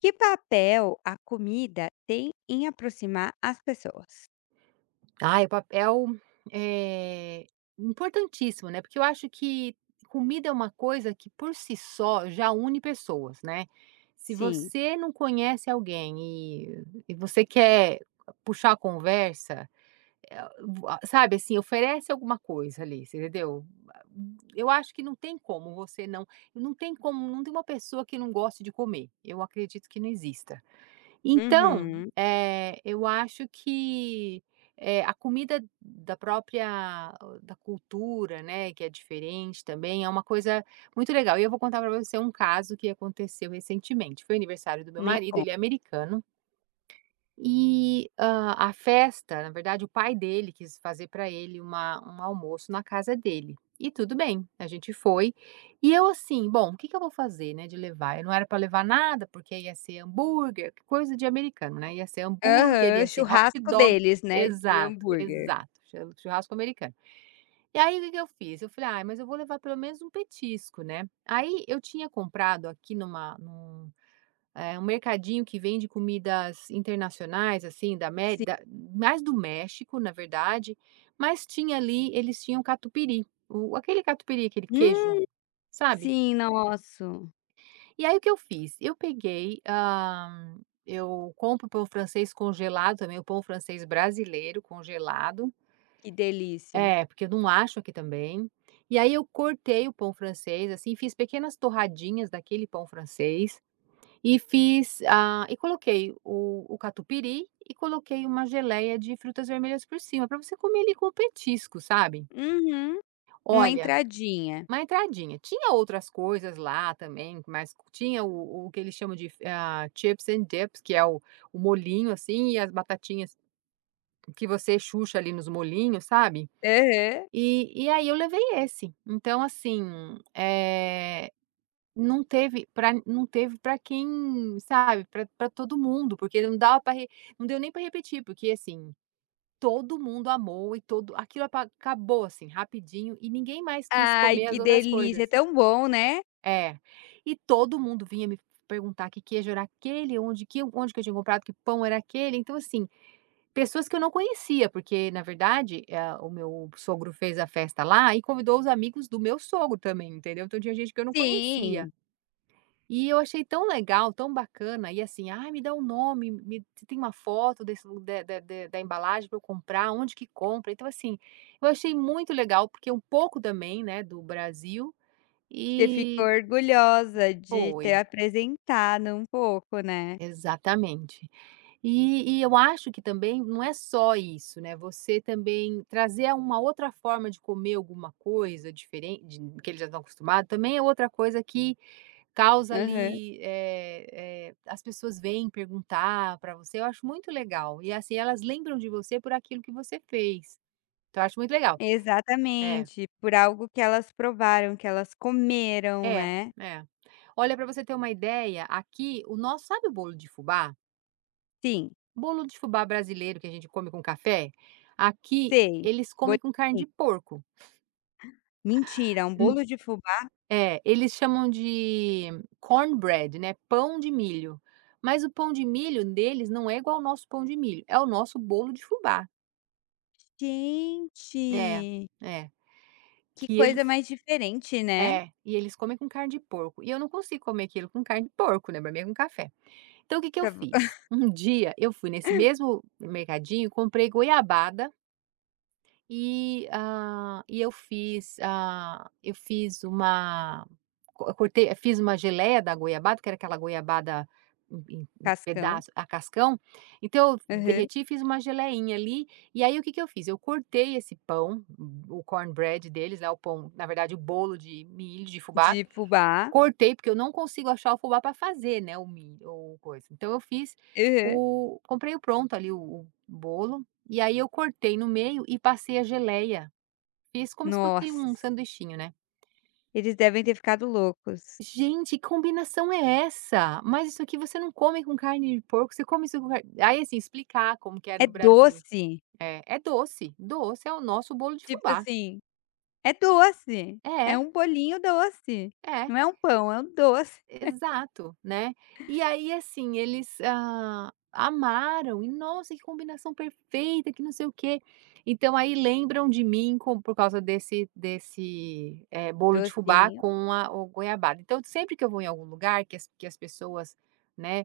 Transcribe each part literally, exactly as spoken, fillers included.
Que papel a comida tem em aproximar as pessoas? Ah, o papel é importantíssimo, né, porque eu acho que comida é uma coisa que por si só já une pessoas, né. Se Sim. você não conhece alguém e e você quer puxar a conversa, eh, vo a- sabe, assim, oferece alguma coisa ali, você entendeu? Eu acho que não tem como você não não tem como não tem uma pessoa que não goste de comer, eu acredito que não exista. Então, Uhum. eh, eu acho que, eh, a comida da própria da cultura, né, que é diferente também, é uma coisa muito legal. E eu vou contar para você um caso que aconteceu recentemente. Foi aniversário do meu Me marido, ele conta. é americano e, hã, a festa, na verdade, o pai dele quis fazer para ele uma um almoço na casa dele. E tudo bem, a gente foi. E eu assim: "Bom, o que que eu vou fazer, né, de levar?" Eu não era para levar nada, porque ia ser hambúrguer, coisa de americano, né, ia ser hambúrguer, Aham, ia ser hot churrasco dog. deles, né, de Exato, hambúrguer. exato, chu churrasco americano. E aí o que que eu fiz? Eu falei: ah, mas eu vou levar pelo menos um petisco, né?" Aí eu tinha comprado aqui numa num é um mercadinho que vende comidas internacionais, assim, da Amé Sim. da mais do México, na verdade, mas tinha ali eles tinham catupiry, o aquele catupiry, aquele queijo, Hum, sabe. sim, nosso, E aí o que eu fiz? Eu peguei, hã, eu compro pão francês congelado também, o pão francês brasileiro congelado que delícia. é, porque eu não acho aqui também. E aí eu cortei o pão francês, assim, fiz pequenas torradinhas daquele pão francês, e fiz, ah, e coloquei o o catupiry e coloquei uma geleia de frutas vermelhas por cima, para você comer ali com petisco, sabe. Uhum. Uma Olha, entradinha. uma entradinha. Tinha outras coisas lá também, mas tinha o o que eles chamam de ah, chips and dips, que é o o molinho assim, e as batatinhas que você chucha ali nos molinhos sabe. Aham. E e aí eu levei esse. Então assim, eh não teve para não teve para quem, sabe, para para todo mundo, porque não dava para não deu nem para repetir, porque, assim, todo mundo amou e todo aquilo apa acabou, assim, rapidinho e ninguém mais quis Ai, comer que as outras delícia, é coisas. tão bom, né? É. E todo mundo vinha me perguntar que queijo era aquele, onde que onde que eu tinha comprado, que pão era aquele. Então, assim, pessoas que eu não conhecia, porque, na verdade, eh, o meu sogro fez a festa lá e convidou os amigos do meu sogro também, entendeu? Então tinha gente que eu não Sim, conhecia. E eu achei tão legal, tão bacana, e assim: "Ai, me dá um nome, me você tem uma foto desse lu da da da da embalagem para eu comprar, onde que compra?". Então, assim, eu achei muito legal, porque é um pouco também, né, do Brasil você ficou e orgulhosa de foi, ter apresentado um pouco, né? exatamente. E e eu acho que também não é só isso, né, você também trazer uma outra forma de comer alguma coisa diferente, que eles já estão acostumados, também é outra coisa que causa Aham. ali, eh eh, as pessoas vêm perguntar para você, eu acho muito legal. E assim, elas lembram de você por aquilo que você fez. Então eu acho muito legal. É, Exatamente, por algo que elas provaram, que elas comeram, é, né. é. Olha, para você ter uma ideia, aqui o nosso sabe o bolo de fubá? Sim, Bolo de fubá brasileiro que a gente come com café? Aqui sei, eles bo comem com carne sim. de porco. Mentira, um Hum, bolo de fubá? é, eles chamam de cornbread, né, pão de milho. Mas o pão de milho deles não é igual ao nosso pão de milho, é o nosso bolo de fubá. É, Gente, é. que Que eles coisa mais diferente, né, é, e eles comem com carne de porco, e eu não consigo comer aquilo com carne de porco, né, pra mim é com café. Então o que que eu pra vo fiz? Um dia eu fui nesse mesmo mercadinho, comprei goiabada e, ah, e eu fiz, ah, eu fiz uma co eu cortei eu fiz uma geleia da goiabada, que era aquela goiabada em em em cascão. pedaço a cascão, então eu Aham. derreti e fiz uma geleinha ali, e aí o que que eu fiz? Eu cortei esse pão, o cornbread deles, né, o pão na verdade o bolo de milho, de fubá, De fubá. cortei, porque eu não consigo achar o fubá para fazer, né, o milho ou coisa. Então eu fiz Aham. o comprei o pronto ali, o o bolo, e aí eu cortei no meio e passei a geleia. Fiz como se fosse um Nossa, sanduichinho, né. eles devem ter ficado loucos. Gente, que combinação é essa? Mas isso aqui você não come com carne de porco, você come isso com car aí, assim, explicar como que é É no Brasil. doce, É, é doce, doce é o nosso bolo de tipo fubá. assim, é doce, é É, um bolinho doce, é. não é um pão, é um doce, Exato, né. E aí, assim, eles, ah, amaram e: "Nossa, que combinação perfeita, que não sei o quê". Então aí lembram de mim com por causa desse desse, eh, bolo de fubá docinho. com a o goiabada. Então sempre que eu vou em algum lugar que as que as pessoas, né,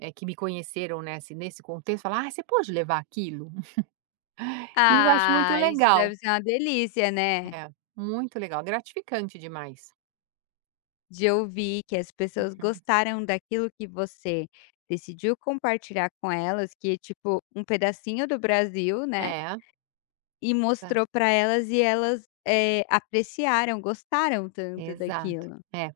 eh, que me conheceram nesse nesse contexto falam: "Ai, você pode levar aquilo?". E eu acho muito Ah, isso legal. deve ser uma delícia, né, É, muito legal, gratificante demais. de ouvir que as pessoas Uhum. gostaram daquilo que você decidiu compartilhar com elas, que é tipo um pedacinho do Brasil, né, É, e mostrou para elas e elas, eh, apreciaram, gostaram tanto exato, daquilo. é.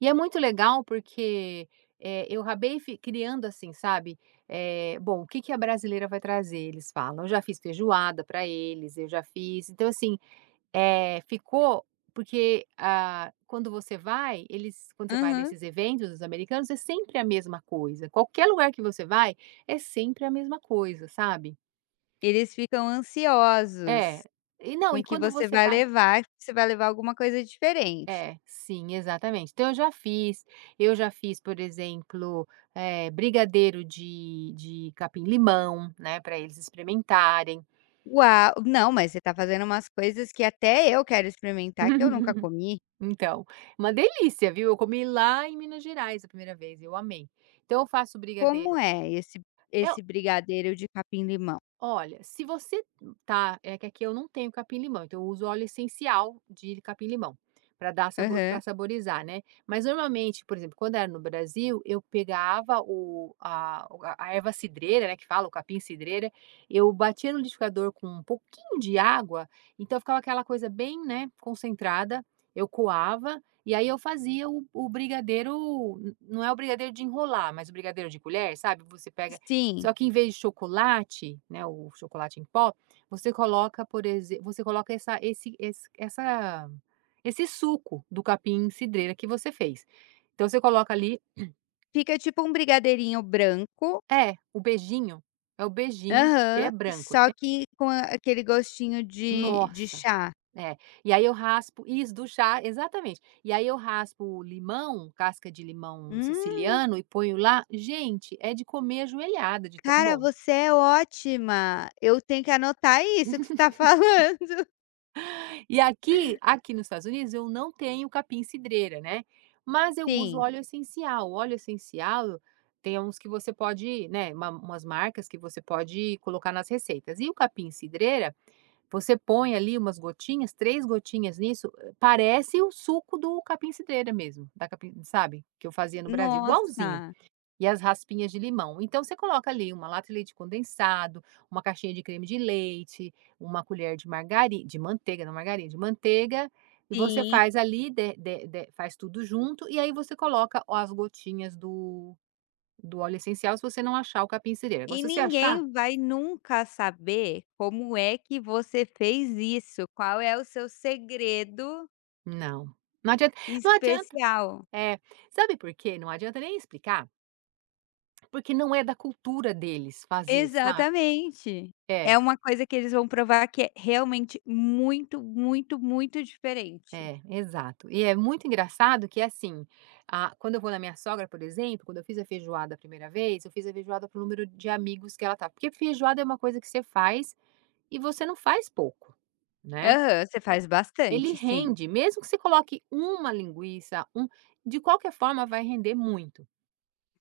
E é muito legal porque, eh, eu acabei fi criando assim, sabe, é bom, o que que a brasileira vai trazer, eles falam. Eu já fiz feijoada para eles, eu já fiz então assim, é ficou porque, ah, quando você vai, eles quando você vai Aham. nesses eventos dos americanos, é sempre a mesma coisa. Qualquer lugar que você vai, é sempre a mesma coisa, sabe. Eles ficam É. ansiosos E não, com e o que quando você você vai vai levar, que você vai levar alguma coisa diferente. é, sim, exatamente. Então eu já fiz, eu já fiz, por exemplo, eh, brigadeiro de de capim-limão, né, para eles experimentarem. Uau! Não, mas você tá fazendo umas coisas que até eu quero experimentar, que eu nunca comi. Então, uma delícia, viu. Eu comi lá em Minas Gerais a primeira vez, eu amei. Então eu faço Como brigadeiro. é esse É esse brigadeiro de capim-limão? olha, se você hum, tá é que aqui eu não tenho capim-limão, então eu uso óleo essencial de capim-limão para dar sabor Aham. para saborizar, né. Mas normalmente, por exemplo, quando era no Brasil, eu pegava o a o a a erva cidreira, né, que fala, o capim-cidreira, eu batia no liquidificador com um pouquinho de água, então ficava aquela coisa bem, né, concentrada, eu coava, e aí eu fazia o o brigadeiro, n- não é o brigadeiro de enrolar, mas o brigadeiro de colher, sabe? Você pega Sim, só que em vez de chocolate, né, o chocolate em pó, você coloca, por exemplo, você coloca essa esse esse essa esse suco do capim cidreira que você fez. Então você coloca ali fica tipo um brigadeirinho branco é, o beijinho, é o beijinho, ele aham, é branco, só né. que com a aquele gostinho de de Nossa! chá. É. E aí eu raspo isso, do chá exatamente. E aí eu raspo o limão, casca de limão Hum, siciliano e ponho lá. Gente, é de comer ajoelhada de tão cara, bom. você é ótima, eu tenho que anotar isso que você está falando. E aqui aqui nos Estados Unidos eu não tenho capim-cidreira, né, mas eu uso Sim, óleo essencial. O óleo essencial tem uns que você pode, né, uma umas marcas que você pode colocar nas receitas. E o capim-cidreira, você põe ali umas gotinhas, três gotinhas nisso, eh, parece o suco do capim-cidreira mesmo, da capim sabe, que eu fazia no Brasil, igualzinho. nossa, E as raspinhas de limão. Então você coloca ali uma lata de leite condensado, uma caixinha de creme de leite, uma colher de margari de manteiga, não margarina, de manteiga, e você sim. faz ali, de de de faz tudo junto, e aí você coloca as gotinhas do do óleo essencial, se você não achar o capim cireira. Agora E se você achar, ninguém vai nunca saber como é que você fez isso, qual é o seu segredo não. Não adianta não adianta. especial. É. Sabe por quê? Não adianta nem explicar, porque não é da cultura deles fazer, sabe. Exatamente. É. É uma coisa que eles vão provar que é realmente muito, muito, muito diferente. É, exato. E é muito engraçado que, assim, a quando eu vou na minha sogra, por exemplo, quando eu fiz a feijoada a primeira vez, eu fiz a feijoada pro número de amigos que ela tá. porque feijoada é uma coisa que você faz e você não faz pouco, né. Aham, você faz Ele bastante, sim, rende, mesmo que você coloque uma linguiça, um de qualquer forma vai render muito.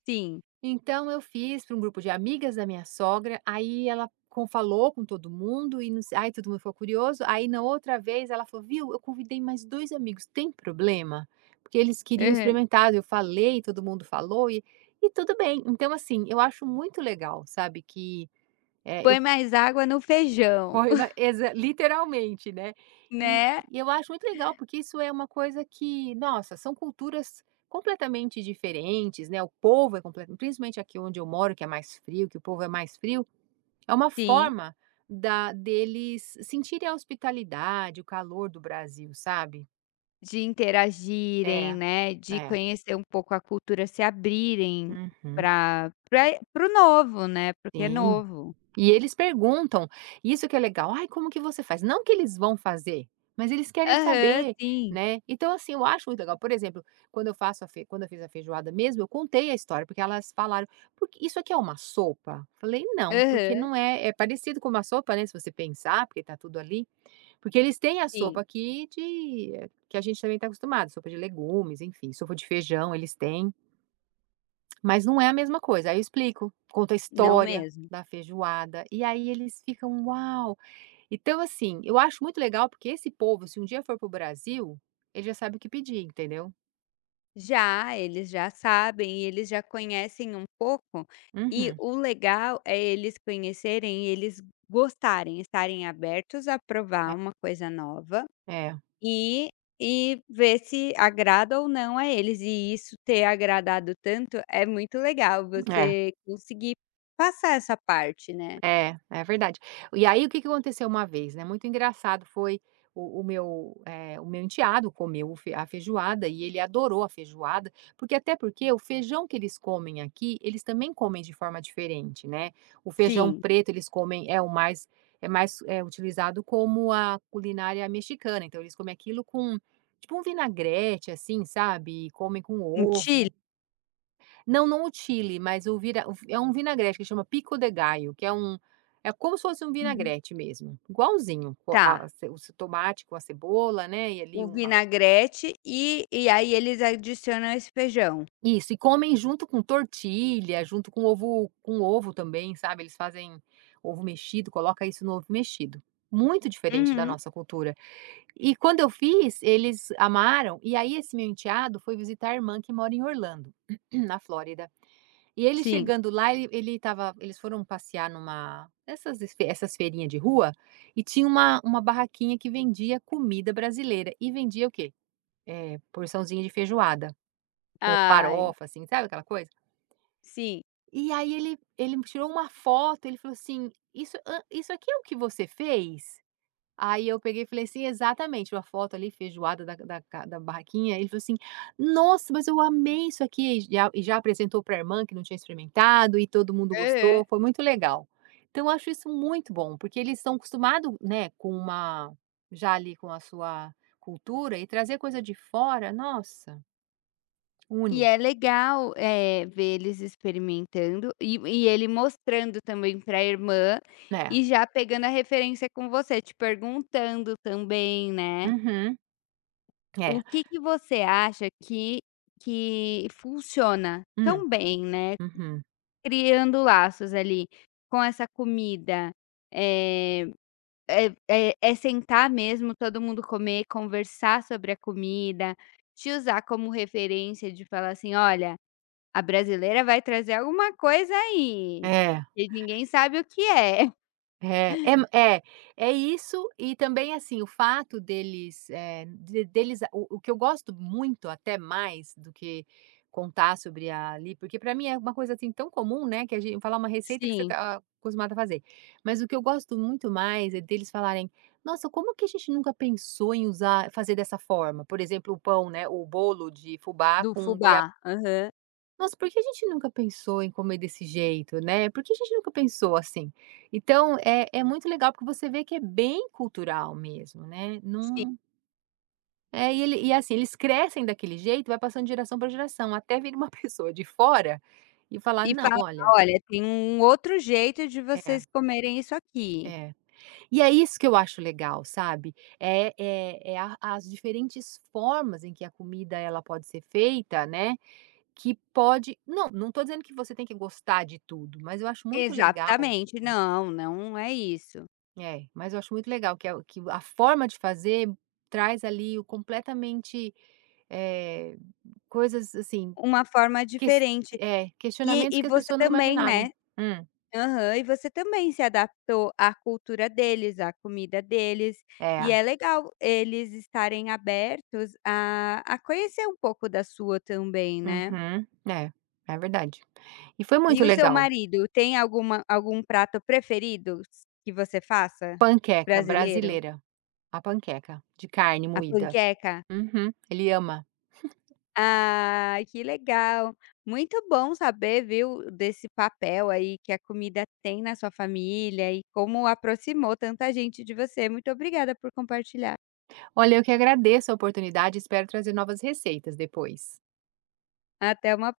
sim. Então eu fiz para um grupo de amigas da minha sogra, aí ela com falou com todo mundo e não se aí todo mundo ficou curioso, aí na outra vez ela falou: "Viu, eu convidei mais dois amigos, tem problema?". Porque eles queriam Aham. experimentar, eu falei, todo mundo falou e e tudo bem. Então assim, eu acho muito legal, sabe, que, eh Põe mais água no feijão, foi uma exa literalmente, né. E né. e eu acho muito legal, porque isso é uma coisa que, nossa, são culturas completamente diferentes, né, o povo é completamente principalmente aqui onde eu moro, que é mais frio, que o povo é mais frio, é uma Sim, forma da deles sentirem a hospitalidade, o calor do Brasil, sabe. de É, interagirem, né, de é. conhecer um pouco a cultura, se abrirem Uhum, pra pra para o novo, né, porque é sim. novo. E eles perguntam, isso que é legal: "Ai, como que você faz?". Não que eles vão fazer, mas eles querem Aham, saber, sim. né. Então, assim, eu acho muito legal. Por exemplo, quando eu faço a fe quando eu fiz a feijoada mesmo, eu contei a história, porque elas falaram: "Porque isso aqui é uma sopa?". Falei: "Não, porque Aham, não é é parecido com uma sopa, né, se você pensar, porque tá tudo ali". Porque eles têm a sopa sim. aqui de eh, que a gente também está acostumado, sopa de legumes, enfim, sopa de feijão, eles têm. Mas não é a mesma coisa, aí eu explico, conto a Não história mesmo. da feijoada, e aí eles ficam: "Uau!". Então assim, eu acho muito legal, porque esse povo, se um dia for pro Brasil, ele já sabe o que pedir, entendeu. Já, eles já sabem e eles já conhecem um pouco, e Uhum. o legal é eles conhecerem e eles gostarem, estarem abertos a provar É, uma coisa nova é, e e ver se agrada ou não a eles, e isso ter agradado tanto é muito legal, é. você conseguir passar essa parte, né. É, é verdade. E aí, o que que aconteceu uma vez, né, muito engraçado foi o o meu, eh, o meu enteado comeu o fe a feijoada e ele adorou a feijoada, porque até porque o feijão que eles comem aqui, eles também comem de forma diferente, né. O feijão Sim, preto eles comem é o mais é mais, é utilizado como a culinária mexicana, então eles comem aquilo com tipo um vinagrete, assim, sabe, e comem com enchila? ovo. Não, não o chile, mas o vira o é um vinagrete que chama pico de gallo, que é um é como se fosse um Uhum. vinagrete mesmo, igualzinho, co Tá, a ce o ce- tomate com a cebola, né, e ali o uma vinagrete e e aí eles adicionam esse feijão. isso, e comem junto com tortilha, junto com ovo com ovo também, sabe, eles fazem ovo mexido, coloca isso no ovo mexido. Muito diferente da Uhum, nossa cultura. E quando eu fiz, eles amaram, e aí esse meu enteado foi visitar a irmã que mora em Orlando, na Flórida. E ele sim. chegando lá, ele ele estava eles foram passear numa essas essas feirinhas de rua, e tinha uma uma barraquinha que vendia comida brasileira, e vendia o quê? Porçãozinha de feijoada, com Ai. farofa, assim, sabe aquela coisa? Sim. E aí ele ele tirou uma foto, ele falou assim: "Isso hã, isso aqui é o que você fez?". Aí eu peguei e falei assim exatamente, uma foto ali, feijoada da da ca da barraquinha, ele falou assim: "Nossa, mas eu amei isso aqui", e já e já apresentou pra irmã que não tinha experimentado e todo mundo Aham. gostou, foi muito legal. Então eu acho isso muito bom, porque eles estão acostumados, né, com uma já ali com a sua cultura e trazer coisa de fora, nossa, E une. é legal, eh, ver eles experimentando e e ele mostrando também para a irmã, Né? e já pegando a referência com você, te perguntando também, né. Uhum. O É. que que você acha que que funciona Hum. tão bem, né, Uhum. criando laços ali com essa comida? Eh, é é é sentar mesmo, todo mundo comer, conversar sobre a comida, te usar como referência de falar assim: "Olha". A brasileira vai trazer alguma coisa aí, É. que ninguém sabe o que é. É, é é, é isso e também, assim, o fato deles, eh, de deles o o que eu gosto muito até mais do que contar sobre ali porque para mim é uma coisa, assim, tão comum, né, que a gente falar uma receita que você Sim, tá acostumado a fazer. Mas o que eu gosto muito mais é deles falarem: "Nossa, como que a gente nunca pensou em usar fazer dessa forma?". Por exemplo, o pão, né, o bolo de fubá do com goiabada, fubá. Aham, nossa, por que a gente nunca pensou em comer desse jeito, né? Por que a gente nunca pensou assim? Então, é é muito legal porque você vê que é bem cultural mesmo, né? sim. Não é, e ele e assim, eles crescem daquele jeito, vai passando de geração para geração, até vir uma pessoa de fora e falar: E "Não, fala: olha". "Olha, tem um outro jeito de É, vocês comerem isso aqui". é. E é isso que eu acho legal, sabe? É é é a as diferentes formas em que a comida ela pode ser feita, né, que pode não, não estou dizendo que você tem que gostar de tudo, mas eu acho muito legal. Exatamente. Não, não é isso. É, mas eu acho muito legal que é que a forma de fazer traz ali o completamente, eh, coisas assim, Uma forma ques diferente. é, E questionamentos e que as você pessoas não também, imaginavam. né, Hum, aham, e você também se adaptou à cultura deles, à comida deles, e é, é legal eles estarem abertos a a conhecer um pouco da sua também, né. uhum, é, é verdade. E foi E muito o seu legal. marido tem alguma algum prato preferido que você faça? Panqueca Brasileiro? brasileira, a panqueca de carne A moída. panqueca? Uhum, ele ama. Ah, que legal. Muito bom saber, viu, desse papel aí que a comida tem na sua família e como aproximou tanta gente de você. Muito obrigada por compartilhar. Olha, eu que agradeço a oportunidade e espero trazer novas receitas depois. Até uma